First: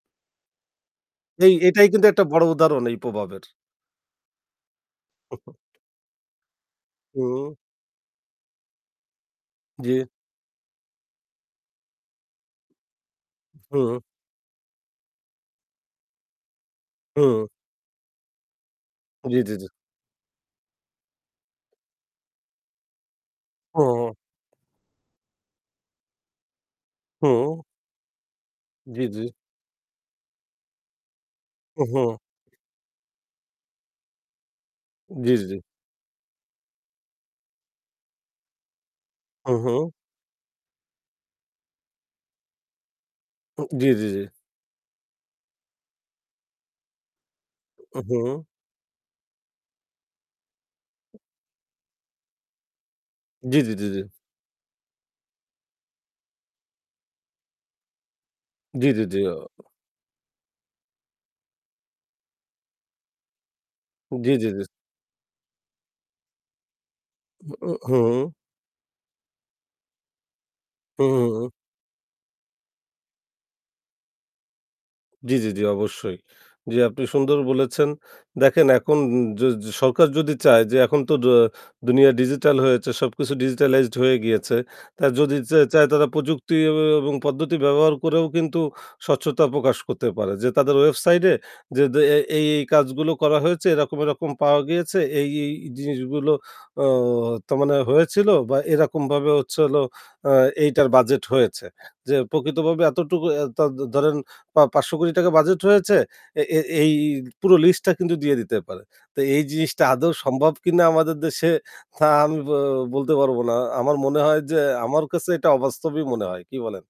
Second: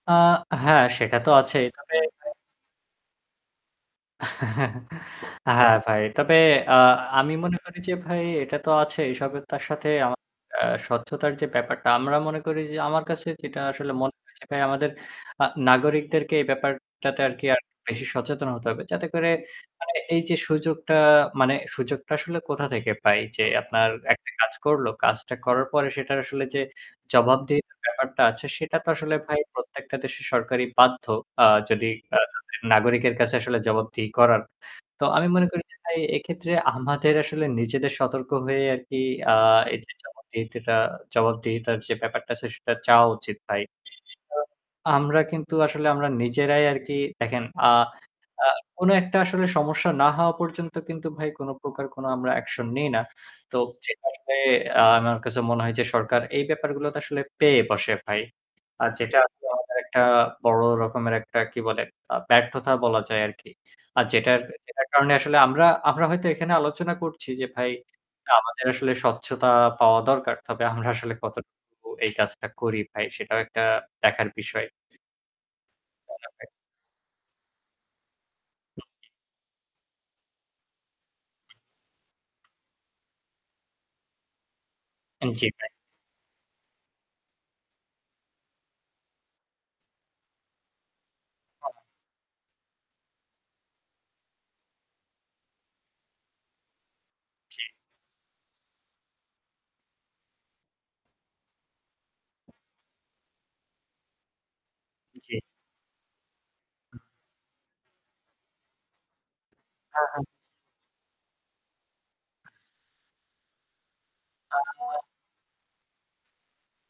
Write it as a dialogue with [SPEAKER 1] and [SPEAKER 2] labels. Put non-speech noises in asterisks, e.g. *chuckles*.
[SPEAKER 1] আ হ্যাঁ, সেটা তো
[SPEAKER 2] এই
[SPEAKER 1] আছেই
[SPEAKER 2] এটাই
[SPEAKER 1] তবে
[SPEAKER 2] কিন্তু একটা
[SPEAKER 1] ভাই
[SPEAKER 2] বড় উদাহরণ এই প্রভাবের।
[SPEAKER 1] *chuckles*
[SPEAKER 2] *chuckles*
[SPEAKER 1] হ্যাঁ ভাই। তবে আ আমি
[SPEAKER 2] হুম।
[SPEAKER 1] মনে করি যে ভাই এটা তো আছেই সবে তার সাথে
[SPEAKER 2] জি।
[SPEAKER 1] আমার অ্যা স্বচ্ছতার যে ব্যাপারটা আমরা মনে করি যে আমার কাছে যেটা আসলে
[SPEAKER 2] হুম।
[SPEAKER 1] মনে হয় যে ভাই আমাদের আ নাগরিকদেরকে এই ব্যাপারটাতে আরকি
[SPEAKER 2] হু।
[SPEAKER 1] আরেকটু বেশি সচেতন হতে হবে। যাতে করে
[SPEAKER 2] জি, জ্বী, জি।
[SPEAKER 1] মানে এই যে সুযোগটা মানে সুযোগটা আসলে কোথা থেকে পাই? যে আপনার
[SPEAKER 2] হু।
[SPEAKER 1] একটা কাজ করল, কাজটা করার পরে সেটার আসলে যে
[SPEAKER 2] হু।
[SPEAKER 1] জবাবদিহিতার ব্যাপারটা আছে সেটা তো
[SPEAKER 2] জি,
[SPEAKER 1] আসলে
[SPEAKER 2] জি।
[SPEAKER 1] ভাই প্রত্যেকটা দেশের সরকারই বাধ্য। আ
[SPEAKER 2] হু,
[SPEAKER 1] যদি
[SPEAKER 2] হু।
[SPEAKER 1] আ নাগরিকের কাছে আসলে জবাবদিহি করার। তো আমি
[SPEAKER 2] জি,
[SPEAKER 1] মনে
[SPEAKER 2] জি।
[SPEAKER 1] করি যে ভাই এক্ষেত্রে আমাদের আসলে নিজেদের সতর্ক হয়ে আরকি আ
[SPEAKER 2] হু, হু।
[SPEAKER 1] এইযে জবাবদিহিতিটা জবাবদিহিতার যে ব্যাপারটা আছে সেটা চাওয়া উচিত ভাই।
[SPEAKER 2] উম জি, জ্বী জি।
[SPEAKER 1] আমরা কিন্তু আসলে আমরা নিজেরাই আরকি দেখেন আ
[SPEAKER 2] উহু।
[SPEAKER 1] আ কোন একটা আসলে সমস্যা না হওয়া পর্যন্ত কিন্তু ভাই কোন প্রকার কোনো আমরা অ্যাকশন নেই না।
[SPEAKER 2] জি,
[SPEAKER 1] তো
[SPEAKER 2] জ্বী, জি, জি।
[SPEAKER 1] যেটা আসলে আমার কাছে মনে হয় যে সরকার এই ব্যাপারগুলোতে আসলে পেয়ে বসে ভাই।
[SPEAKER 2] জি,
[SPEAKER 1] আর
[SPEAKER 2] জ্বী,
[SPEAKER 1] যেটা
[SPEAKER 2] জি, অ
[SPEAKER 1] আরকি আমাদের একটা বড় রকমের একটা কি বলে আ ব্যর্থতা বলা যায় আরকি। আর
[SPEAKER 2] জি,
[SPEAKER 1] যেটার,
[SPEAKER 2] জ্বী জি।
[SPEAKER 1] যেটার কারণে আসলে আমরা, আমরা হয়তো এখানে আলোচনা করছি যে
[SPEAKER 2] হু,
[SPEAKER 1] ভাই
[SPEAKER 2] উ হু।
[SPEAKER 1] আমাদের আসলে স্বচ্ছতা পাওয়া দরকার। তবে আমরা
[SPEAKER 2] হু,
[SPEAKER 1] আসলে
[SPEAKER 2] হু, হু।
[SPEAKER 1] কতটুকু এই কাজটা করি ভাই সেটাও একটা দেখার বিষয়।
[SPEAKER 2] জি, জি, জি অবশ্যই।
[SPEAKER 1] তাই না ভাই?
[SPEAKER 2] জি, আপনি সুন্দর বলেছেন। দেখেন
[SPEAKER 1] হুম।
[SPEAKER 2] এখন অ য সরকার যদি চায় যে এখন তো দ দুনিয়া ডিজিটাল হয়েছে সবকিছু ডিজিটালাইজড হয়ে গিয়েছে। তা
[SPEAKER 1] উন
[SPEAKER 2] যদি
[SPEAKER 1] জি
[SPEAKER 2] চে
[SPEAKER 1] ভাই।
[SPEAKER 2] চায় তারা প্রযুক্তি অ এবং পদ্ধতি ব্যবহার করেও কিন্তু স্বচ্ছতা প্রকাশ করতে পারে। যে তাদের ওয়েবসাইটে এ যে দে এই এই কাজগুলো করা হয়েছে এরকম, এরকম পাওয়া গিয়েছে। এই, এই জিনিস যেগুলো অ ত
[SPEAKER 1] জি।
[SPEAKER 2] মানে হয়েছিল বা এরকমভাবে হচ্ছে হলো আ এইটার বাজেট হয়েছে। যে প্রকৃতভাবে এতটুকু অ্যা ত ধরেন বা পা ৳৫,০০,০০,০০,০০০
[SPEAKER 1] জী।
[SPEAKER 2] বাজেট হয়েছে এ এ এই
[SPEAKER 1] হুম।
[SPEAKER 2] পুরো লিস্টটা কিন্তু দিয়ে দিতে পারে। তো এই জিনিসটা
[SPEAKER 1] হ্যাঁ,
[SPEAKER 2] আদৌ
[SPEAKER 1] হ্যাঁ।
[SPEAKER 2] সম্ভব কিনা আমাদের দেশে তা আমি ব বলতে পারব না। আমার মনে হয় যে আমার কাছে এটা অবাস্তবই মনে হয়। কী বলেন?